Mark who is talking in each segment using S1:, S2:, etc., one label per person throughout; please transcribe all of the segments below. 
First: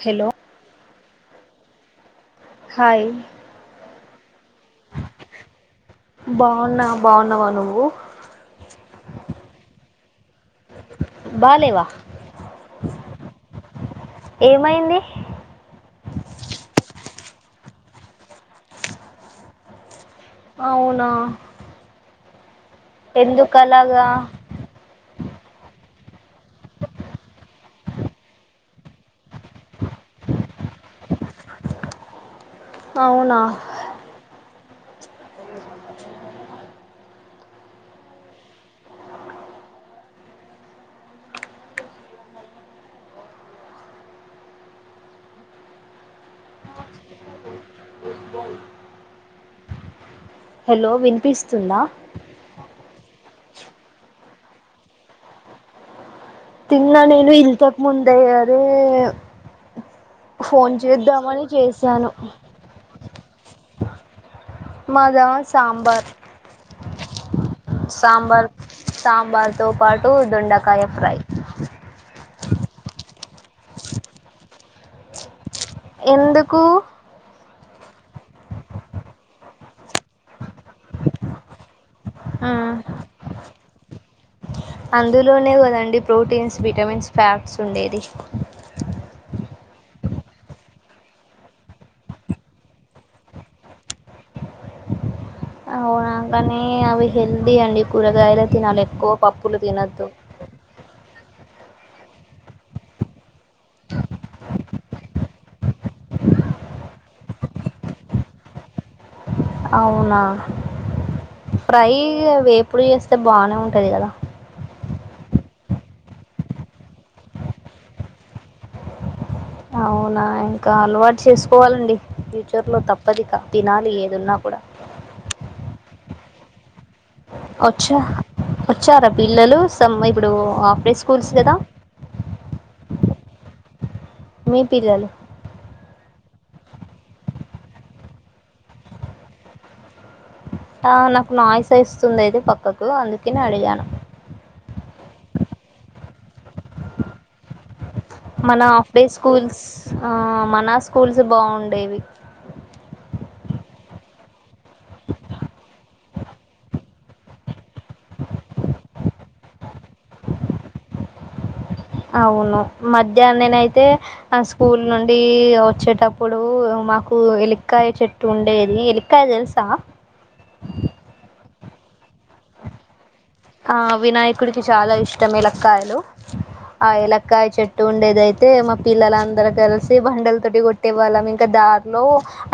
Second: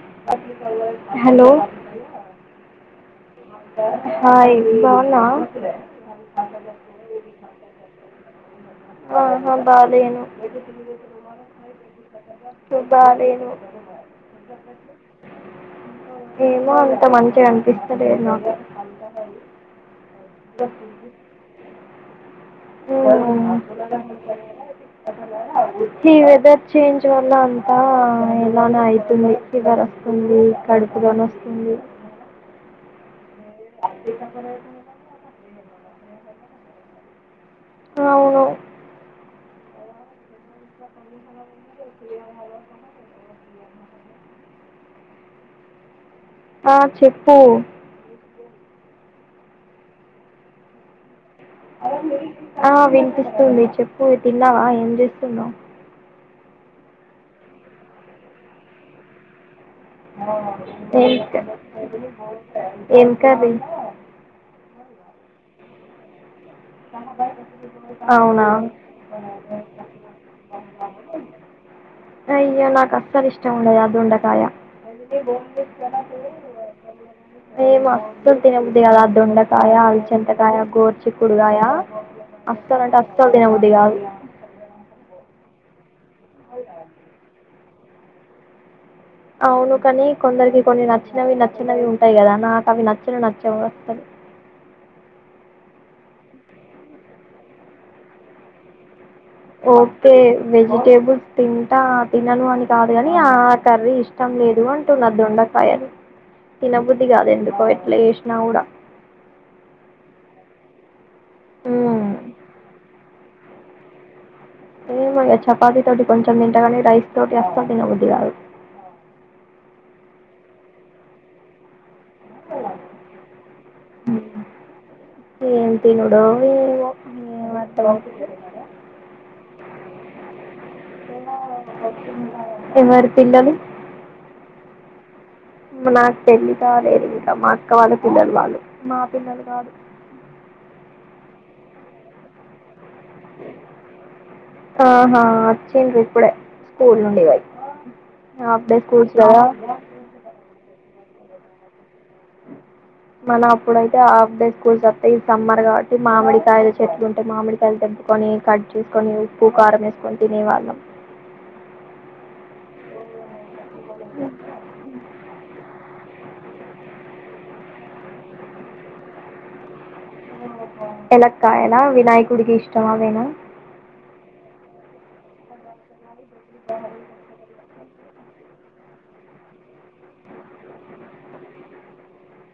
S1: Hello
S2: అక hello
S1: hi
S2: అంట ఇ
S1: బాగున్నా బాగున్నావా నువ్వు
S2: సనాహా బాదను ఏది
S1: బాలేవా
S2: బా
S1: ఏమైంది
S2: నేనుేమో అంత మంచి అనిపిస్తదే అంతాడి
S1: అవునా ఎందు కలాగా
S2: ఈ వెదర్ చేంజ్ వల్ల అంతా ఎలానే అవుతుంది ఫదర్ వస్తుంది కడుపుగాని వస్తుంది
S1: అవునా
S2: అబ అవున ఆ చెప్పు
S1: హలో విన్పిస్
S2: ఆ వి పిస్తుంది చెప్పు తిన్నావా ఏం చేస్తున్నావు
S1: తిన్నాన్నానేను ఇల్తక్ ముందే్యరే
S2: ఏ
S1: చేశాను
S2: కానీ
S1: మద సాబార్
S2: అవునా
S1: సాంబార్ సాంబార్తో పాటు దొండకాయ ఫ్రై
S2: అ ఇ్యలా కస్సలు ఇష్టము ఉండ అద్దండకాయ అ
S1: ఎందుకు
S2: ఏ మస్తుం తినబద అద దొండకాయ అవి చెంతకాయ గోర్చు కుడుగాయ
S1: మ్మ్.
S2: అస్తలు అంటే అస్తలు దిన అ కాదు
S1: అందులోనే కదండి ప్రోటీన్స్ విటమిన్స్ ఫ్యాట్స్ ఉండేది
S2: అవును కానీ కొందరికి కొన్ని నచ్చినవి నచ్చినవి ఉంటాయి కదా నాకు అవి నచ్చిన నచ్చవి వస్తుంది
S1: అవునా కానే అవి హెల్దీ అండి కూరగాయలు తినాలి ఎక్కువ పప్పులు తినొద్దు
S2: ఓకే వెజిటేబల్స్ తింటా తినను అని కాదు కాని ఆ కర్రీ ఇష్టం లేదు అంటున్న దొండకాయలు తినబుద్ది కాదు ఎందుకో ఎట్లా చేసినా కూడా
S1: అవునా ఫ్రై
S2: ఉమ్
S1: వేపుడు చేస్త తె బానే ఉంటది కదా
S2: ఏమానె చపాతి తోటి కొంచెం తింటగానే రైస్ తోటి అస్సల్ తినబుద్ది కాదు.
S1: అవునా ఇంక అలవాటు చేసుకోవాలండి. ఫ్యూచర్లో తప్పదిక తినాలి ఏదున్నా కూడా
S2: ఏం తినుడో ఏమో ఏం అర్థం
S1: వచ్చా
S2: అవుతలేదు
S1: వచ్చారా పిల్లలు తమ్మ ఇప్పుడు ఆఫ్
S2: తిన్నారా లేదా మరి [unintelligible] తిన్నారు పిల్లలు
S1: మీ పిల్లలు
S2: నాకు పెళ్ళి కాలేదు ఇంకా మా అక్క వాళ్ళ పిల్లలు వాళ్ళు, మా పిల్లలు కాదు.
S1: ఆ నాకు నాయిస్ ఏస్తుంది ఏదో పక్క కు అందుకని అడిగాను
S2: ఆహా అచ్చిండ్రు ఇప్పుడె స్కూల్ నుండి బయి
S1: మన ఆఫ్ డే స్కూల్స్ ఆ మన స్ స్కూల్స్ బాగుండేవి
S2: మనం అప్పుడయితే హాఫ్ డే స్కూల్స్ వత్తాయి. ఈ సమ్మర్ కాబట్టి మామిడికాయలు చెట్కుంటే మామిడికాయలు తెంపుకొని కట్ చేసుకొని ఉప్పు కారం వేసుకొని తినే వాళ్ళం.
S1: అవును మధ్యాహ్న నేనయి తే ఆ స్కూల్ నుండి వచ్చే ట ప్పుడు మాకు ఎలికాయ చెట్టు ఉండేది ఎలికాయ తెలుసా
S2: ఎలక్కయన వినాయకుడికి ఇష్టం అవేణ
S1: ఆ వినాయకుడికి చాలా ఇష్టం ఎలక్కయలు ఆ ఎలక్కాయ చెట్ టుండేది అయితే మా పిల్లలందరు కలిసి బండల తోటి కొట్టే వాళ్ళం, ఇంకా దారిలో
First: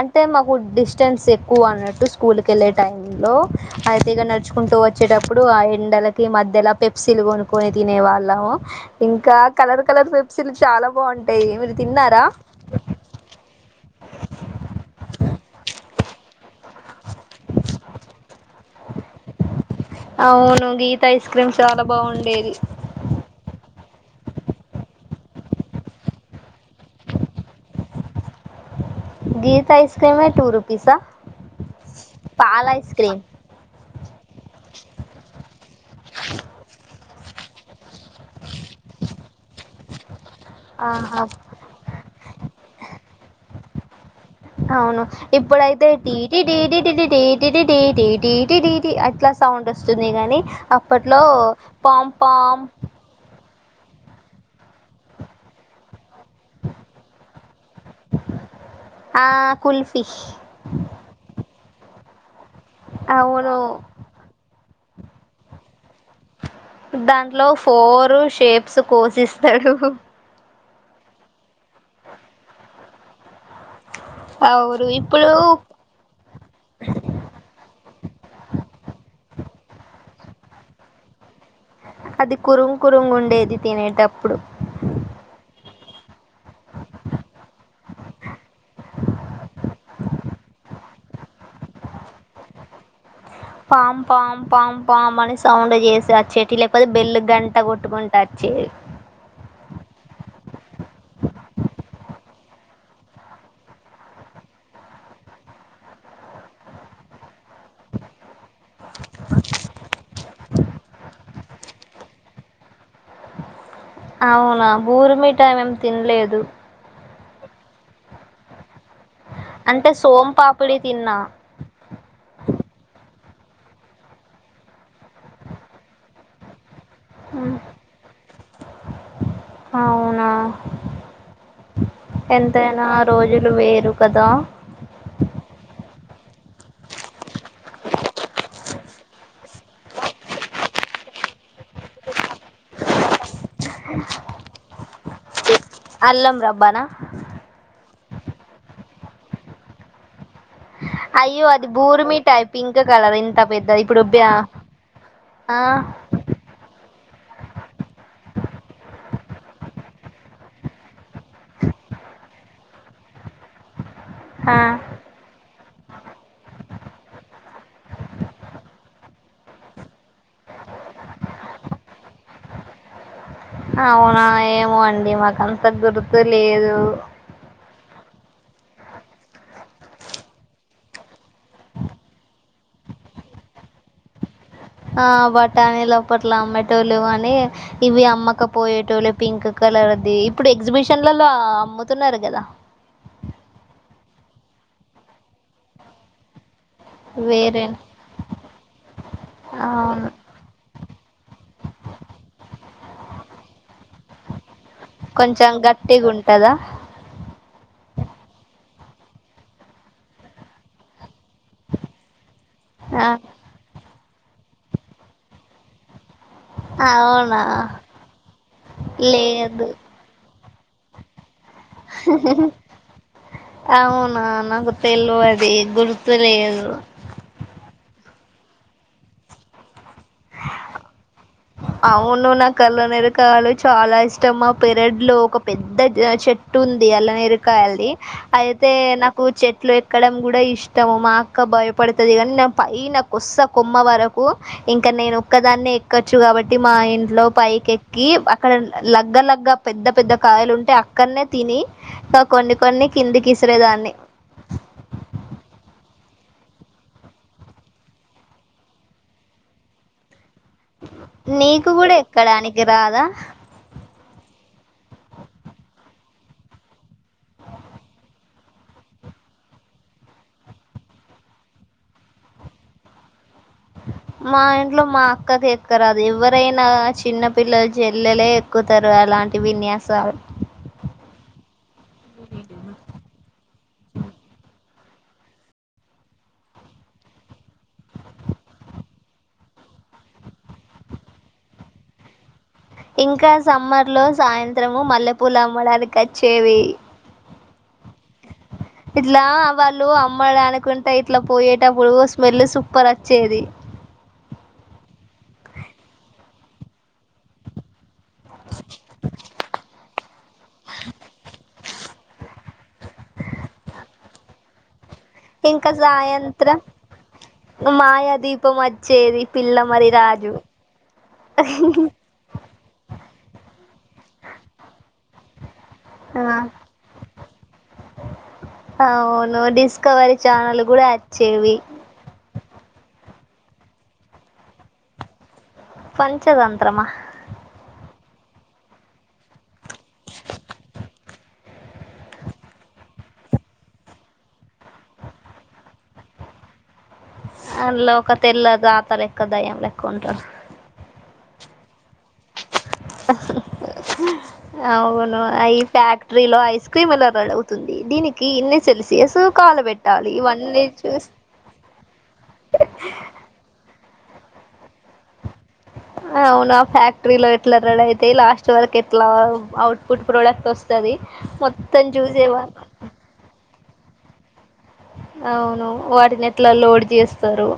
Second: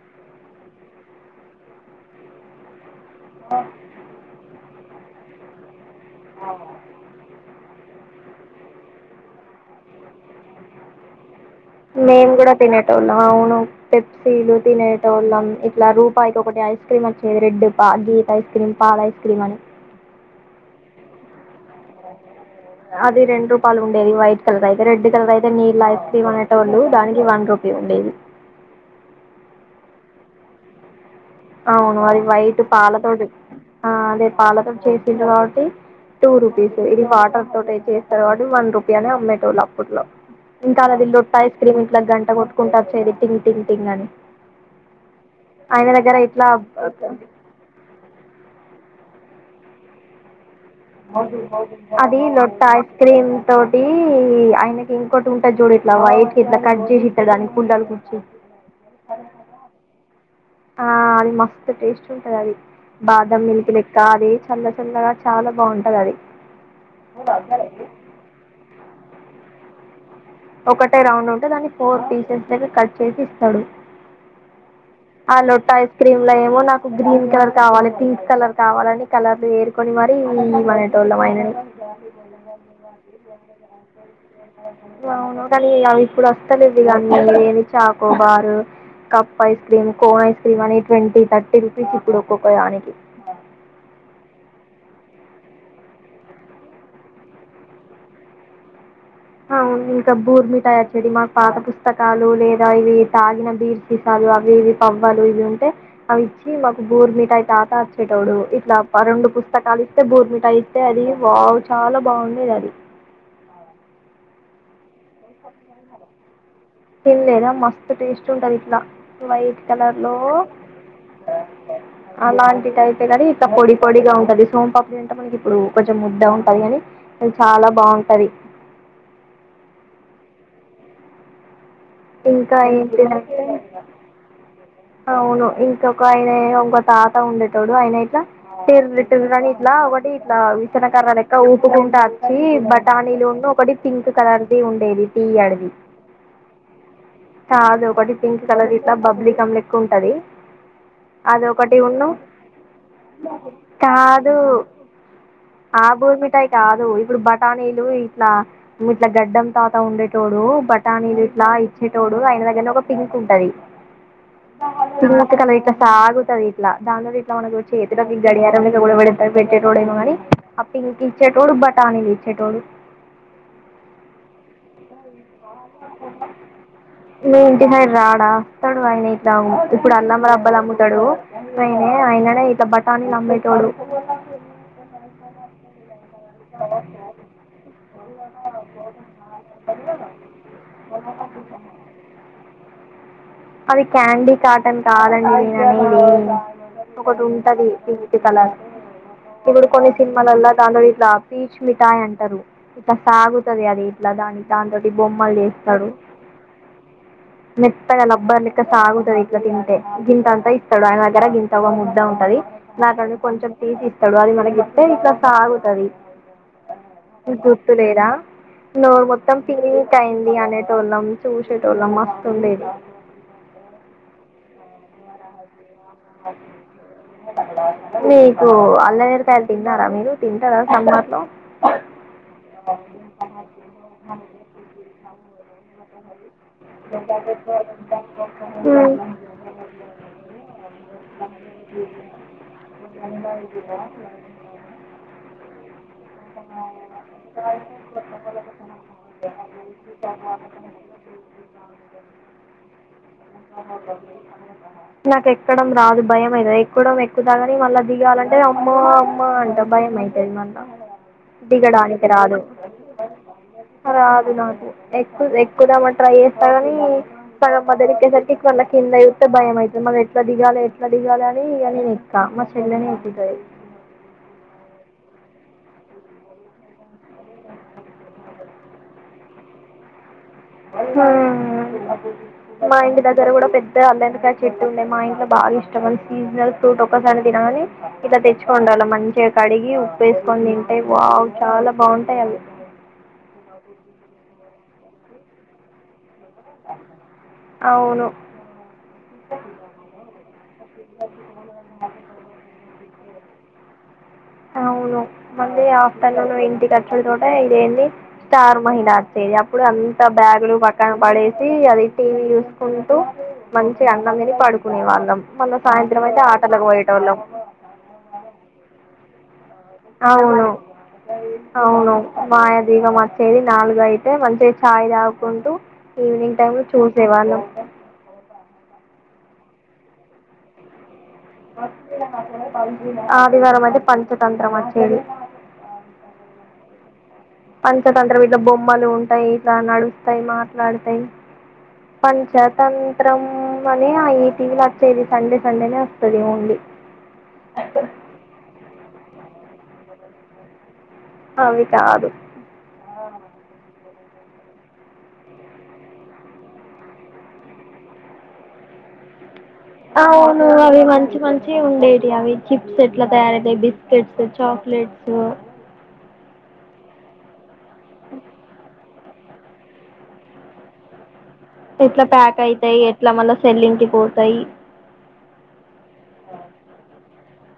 S1: అంటే మాకు డిస్టెన్స్ ఎక్కువ అన్నట్టు స్కూల్కు ఎళ్ళే టైం లో అయితే ఇగ నడుచు కుంటూ వచ్చేటప్పుడు ఆయే ఎండలకి మధ్యల పెప్సీలు కొనుక్కోని తినే వాళ్ళము. ఇంకా కలర్ కలర్ పెప్సీలు చాలా బాగుంట
S2: మేము కూడా తినేటోళ్ళం, అవును పెప్సీలు తినేటోళ్ళం ఇట్లా రూపాయికి ఒకటి ఐస్ ఐస్ క్రీమ్ వచ్చేది రెడ్ పా గీత ఐస్ క్రీమ్ పాల ఐస్ క్రీమ్ అని
S1: అవును గీత ఐస్ క్రీమ్ చాలా బాగుండేది.
S2: అది రెండు రూపాయలు ఉండేది వైట్ కలర్ అయితే, రెడ్ కలర్ అయితే నీళ్ళ ఐస్ క్రీమ్ అనేటోళ్లు దానికి వన్ రూపీ ఉండేది.
S1: గీత ఐస్ క్రీమే టూరూపీసా?
S2: అవును అది వైట్ పాలతోడు అదే పాలతోడు చేసిండ్రు కాబట్టి టూ రూపీస్ ఇది వా టర్ తోటయితే తర్వాడు వన్ రూపి అనే అమ్మేటోళ్ అప్పట్లో ఇంకా అది
S1: ఆహా
S2: లొట్ట ఐస్ క్రీమ్ ఇట్లా గంట కొట్టుకుంట వచ్చేది టింగ్ టింగ్ తిన్నది
S1: అవును ఇప్పుడైతే
S2: ఇట్లా
S1: టీటిట్ టీటిటిటిటీ టిటిటీ టీ టీ టిటీ టి అట్లా సౌండ్ వస్తుంది గని
S2: అదీ లొట్ట ఐస్ క్రీమ్ తోటీ ఆయనకి ఇంకోటి ఉంటది చూడు ఇట్లా వైట్ ఇట్లా కట్జేసీ ఇత్తరు దాన్ని కుండాలు గుచ్చి
S1: ఆ కుల్ఫీ
S2: ఆ అది మస్త్ టె టేస్ట్ ఉంటది అది బాదమ్
S1: అవును
S2: మిల్క్ లెక్క అది చల్ల చల్లగా చాలా బావుంది
S1: దాంట్లో ఫోరు షేప్ సో కోసి ఇస్తడు
S2: ఒకటే రౌండ్ ఉంటే దాన్ని ఫోర్ పీసెస్ దగ్గర కట్ చేసి ఇస్
S1: అవును ఇప్పుడు
S2: ఆ లొట్ట ఐస్ క్రీమ్ లో ఏమో నాకు గ్రీన్ కలర్ కావాలి పీ కలర్ కావాలని కలర్ వేసుకొని మరీ ఈయ మనటోళ్ళం ఆయనని
S1: అది కురుంగ్ కురుంగ్ ఉండేది తినేటప్పుడు
S2: అవును కానీ అవి ఇప్పుడు వస్తలేవు అన్నీ ఏ choco bar cup ice cream cone ice cream అనీ ట్వంటీ థర్టీ రూపీస్ ఇప్పుడు ఒక్కొక్క దానికి
S1: పామ్ పామ్ పామ్ పామ్ అని సౌండ్ చేసారు చెటి లేబల్ బెల్లు గంట కొట్టుకుంట అచ్చేది
S2: అవును ఇంకా బూర్మిఠాయి అచ్చేది మాకు పాత పుస్తకాలు లేదా ఇవి తాగిన బీర్సీసాలు అవి ఇవి పబ్బాలు ఇవి ఉంటే అవి ఇచ్చి మాకు బూర్మిఠాయి తాత అచ్చేటోడు ఇప్ ఇలా రెండు పుస్తకాలు ఇస్తే బూర్మిట అంటే అది వాాగు చాలా బాగుండది అది
S1: అవునా భూరిమిటామం తినలేదు
S2: తినలేదా మస్తు టేస్ట్ ఉంటది ఇట్లా వైట్
S1: అంటే
S2: కలర్ లో
S1: సోంపాపిడి తిన్నా
S2: అలాంటిది అయితే కనీ పొడి పొడిగా ఉంటుంది సోమ్ పప్పుడి అంటే మనకి ఇప్పుడు కొంచెం ముద్ద ఉంటంది కాని అ చాలా బాగుంటది
S1: అవునా ఎంతైనా రోజులు
S2: ఏంటిదంటే
S1: వేరు కదా
S2: కా అనే ఉంగటా ఉండేటోడు అయిన ఇట్లా తర కాని ఇట్లా ఒకటి ఇట్లా విచన కర లెక్క ఊపుకుంట వచ్చి బటానీలు ఉండి ఒకటి పింక్ కలర్దిి ఉండేది టీ అనేది
S1: అల్లం రబ్ బన
S2: ఒకటి పింక్ కలర్ ఇట్లా బబ్లి కం ఎక్కువ ఉంటది
S1: అయ్యో అది
S2: ఒకటి ఉన్ను
S1: బూర్మి టై పింక్ కలర్ ఇంత పెద్దది ఇప్పుడుబ
S2: కాదు
S1: ఆ
S2: బూరిమిఠాయి కాదు ఇప్పుడు బటానీలు ఇట్లా ఇట్ల గడ్డం తాత ఉండేటోడు బఠానీలు లా ఇచ్చేటోడు ఆయన దగ్గర ఒక పింక్ ఉంటది
S1: ఆ
S2: నిన్నక కలయితే తాగుతుది ఇట్లా దానిలో ఇట్లా మనకి చేతిలోకి గడియారం కూడా పెడతారు పెట్టేటోడు ఏేమో కాని ఆ పింక్ ఇచ్చేటోడు బటానీలు ఇచ్చేటోడు
S1: అవునా ఏమో అండి అది మాకు అంత గుర్తు లేదు
S2: స్తాడు ఆయన ఇట్లా ఇప్పుడు అల్లమ్మర అబ్బలు అమ్ముతాడు ఆయనే ఆయననే ఇలా బఠానీని నమ్మేతాడు
S1: ఆ బటాని ఎలా ప్పట్లా అమెటోలు అని ఇవి అమ్మక పోయేటోళ్ళ పింక్ కలర్ది ఇప్పుడు ఎగ్జిబిషన్లలో అమ్ముతున్నారు కదా
S2: అది క్యాండీ కాటన్ కావాలండి నేని ఒకటి
S1: వేరే
S2: ఉంటది పింక్ కలర్ ఇప్పుడు కొన్ని
S1: అవును
S2: సినిమాలల దాంట్లో ఇట్లా పీచ్ మిఠాయి్ అంటారు ఇక సాగుతుది అది ఎట్లా దానికి దాంతోటి బొమ్మలు
S1: కొంచెం
S2: చేస్తాడు
S1: గట్టిగా ఉంటుందా
S2: నెట్ ప బ్బర్ క సాగుతుది ఇట్లా తింటే గింత అంతా ఇస్తాడు ఆయన దగ్గర గింత ముద్ద ఉంటది
S1: ఆ,
S2: నాలు కొంచెం తీజ చెడు అది మన ఎప్పే ఇట్లా సాగుతుది
S1: అవునా
S2: గుర్తు లేదా నోరు మొత్తం
S1: లేదు
S2: పిట్ అయింది అనే లం చూచిటల మస్తుండే
S1: అవునా నా గుత్త ఎల్లో అదే గుర్తులేదు
S2: మీకు అల్లనేరేడుకాయలు తిన్నారా మీరు తింటారా సమ్మర్లో
S1: అవును నా కళ్ళనేరకాలు చాలా ఇష్టం మా పీరియడ్ లో ఒక పెద్ద చెట్ ట్టు ఉంది అలా న ఎరుకాయాలది అయితే
S2: మ్మ్.
S1: నాకు చెట్లు ఎక్కడం కూడా ఇష్టము మా అక్క భయపడుతుంది కానీ నేను పైన కొస కొమ్మ వరకు ఇంకా నేను దాన్ని ఎక్కొచ్చు కాబట్టి మా ఇంట్లో పైకి ఎక్కి అక్కడ లగ్గ లగ్గ పెద్ద పెద్ద కాయలు ఉంటే అక్కడనే తి కొన్ని కొన్ని కిందికి ఇసిరేదాన్ని
S2: నాకు ఎక్కడం రాదు భయం అవుతు ఎక్కువడం ఎక్కు తాగానీ మళ్ళ దిగాలంటే అమ్మ అమ్మ అంట భయం అయి
S1: నీకు కూడా
S2: రాదు
S1: ఎక్కడానికి రాదా
S2: రాదు ఎక్కు ఎక్కుదామ ట్రై కానీ సగమద ఎక్కేసరికి ఇవళ కిందయిస్తే భయం అవుతుంది మన ఎట్లా దిగాలి ఎట్లా దిగాలి అని ఇ నేను ఎక్క మా చెైలనె ఎక్కుతది
S1: మా ఇంట్లో మా అక్కకి ఎక్కరాదు ఎవరైనా చిన్న పిల్లలు చెల్లెలే ఎక్కుతారు అలాంటి విన్యాసాలు
S2: మా ఇంటి దగ్గర కూడా పెద్ద అల్లందుకా చెట్టు ఉండే మా ఇంట్లో బాగా ఇష్టం సీజనల్ ఫ్రూట్ ఒకసారి తినగాని ఇలా తెచ్చుకోనేటోళ్ళం మంచిగా కడిగి ఉప్పు వేసుకొని తింటే వావ్ చాలా బాగుంటాయి అ
S1: ఇంకా సమ్మర్ లో సాయంత్రం త్రము మల్ల పూల అమ్మాడాకా వచ్చేవి
S2: అవును.
S1: ఇట్లా వాళ్ళు అమ్మడు అనుకుంటే ఇట్లా పోయేటప్పుడు స్మెల్ సూపర్ వ చేది
S2: అవును మళ్ళీ ఆఫ్టర్నూన్ ఇంటికిచ్చల తోట ఇదేంది స్టార్ మహిళ వచ్చేది అప్పుడు అంత బ్యాగులు పక్కన పడేసి అది టీవీ చూసుకుంటూ మంచి అన్నం తిని పడుకునే వాళ్ళు
S1: ఇంకా సాయంత్రం మాయా దీపం వచ్చేది పిల్ల మరి రాజు
S2: అవును అవును మాయ దీపం చేది నాలుగు అయితే మంచిగా చాయ్ తాగుకుంటూ
S1: ఆ
S2: ఈవినింగ్ టైమ్ లో చూసేవాళే
S1: అవును డిస్కవరి చాల్ కూడా వచ్చేవి
S2: వ కా ప ఆదివారం అయితే పంచాతంత్రం వచ్చేది
S1: పంచతంత్రమా
S2: పంచతంత్రం ఇట్లా బొమ్మలు ఉంటాయి ఇట్లా నడుస్తాయి మాట్లాడుతాయి పంచతంత్రం అనే అటీవీలు వచ్చేది సండే సండేనే వస్తుది ఓన్లీ
S1: అందులో ఒక తెల్లదు అ త ఎకా దా ఎ కౌంటారు
S2: అ వి చదు
S1: అవును ఈ ఫ్యాక్టరీలో ఐస్ క్రీములు కాదా అవుతుంది దీనికి ఇన్ని తెలిసి సో
S2: అవును అవి మంచి మంచి ఉండేటి అవి చిప్స్ ఎట్లా తయారవుతాయి బిస్ పెద్ద చాక్లెట్స్
S1: అవునా ఫ్యాక్ట్రీలో ఎట్ల రెడీ అయితయ లాస్ట్ వరకు ఎట్లా అట్లా అఔ ఫుట్ ప్రోడక్ట్ వస్తుంది
S2: ఎట్లా ప్యాక్ అయితాయి ఎట్లా మన సెల్లింగ్ పోతాయి
S1: అవును వాటిని ఎట్లా లోడ్ చేస్తారు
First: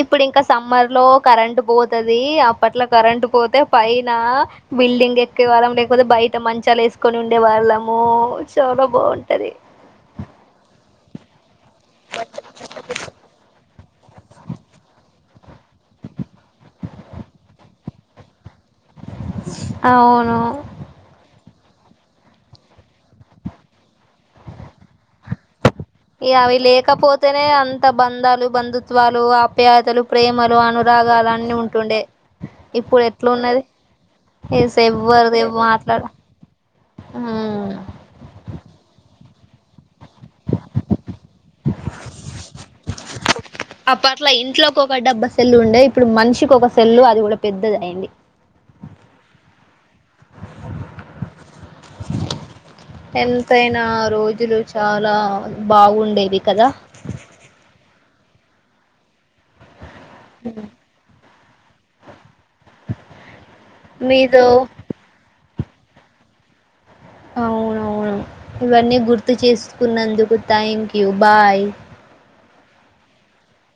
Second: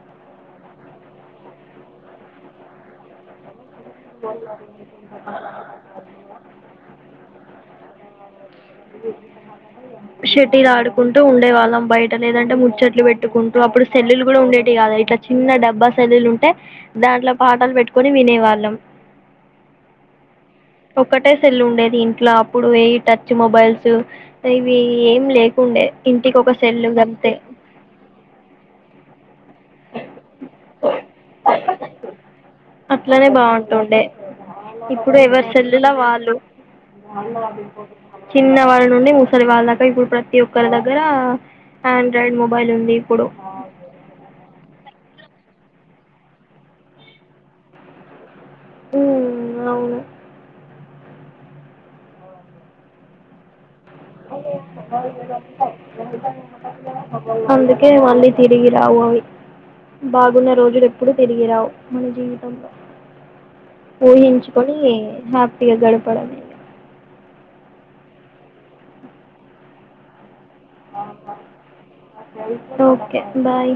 S1: ఇప్పుడు ఇంకా సమ్మర్ లో కరెంటు పోతది అఅప్పట్లో కరెంట్ పోతే పైన బిల్డింగ్ ఎక్కువవారం లేకపోతే బయట మంచాలు వేసుకు కొని ఉండే వాళ్లము చాల బాగుంటది
S2: కుంటూ ఉండేవాళ్ళం బయట లేదంటే ముచ్చట్లు పెట్టుకుంటూ అప్పుడు సెల్లలు కూడా ఉండేవి కదా ఇట్లా చిన్న డబ్బా సెల్లు ఉంటే దాంట్లో పాటాలు పెట్టుకొని వినేవాళ్ళం
S1: అవును
S2: ఒక్కటే సెల్లు ఉండేది ఇంట్లో అప్పుడు వెయి టచ్ మొబైల్స్ ఇవి ఏం లే, కు
S1: ఇ అవి లేకపోతేనే అంత బంధాలు బంధుత్వాలు ఆప్యా ఇలు ప్రేమలు అనురాగాలు అన్నిఖ ఉంటుండే ఇప్పుడు
S2: అట్లనే
S1: ఎట్లు ఉన్నది
S2: బాగుంటుండే
S1: ఈస
S2: ఇప్పుడు
S1: ఎవ్వరు ఎ
S2: ఎవరి సెల్లుల
S1: మాట్లాడ
S2: వాళ్ళు ముసలివాళ్ళ దాకా ఇప్పుడు ప్రతి ఒక్కరి దగ్గర ఆండ్రాయిడ్ మొబైల్ ఉంది ఇప్పుడు
S1: ఆ పట్ల ఇంట్లోకి ఒక డబ్బ సెల్లు ఉండే ఇప్పుడు మనిషికి ఒక సెల్లు అది కూడా పెద్దది అయిడి
S2: ఉమ్ అవును
S1: ఎంతై నా రోజులు చాలా బాగుండేది కదా
S2: అందుకే మళ్ళీ తిరిగి రావు అవి బాగున్న రోజులు ఎప్పుడు తిరిగి రావు మన జీవితంలో
S1: మీతో
S2: ఊహించుకొని హ్యాపీ టి గడపడమ
S1: అవునవును ఇవన్నీ గుర్తు చేసుకున్నందుకు thank you bye
S2: okay bye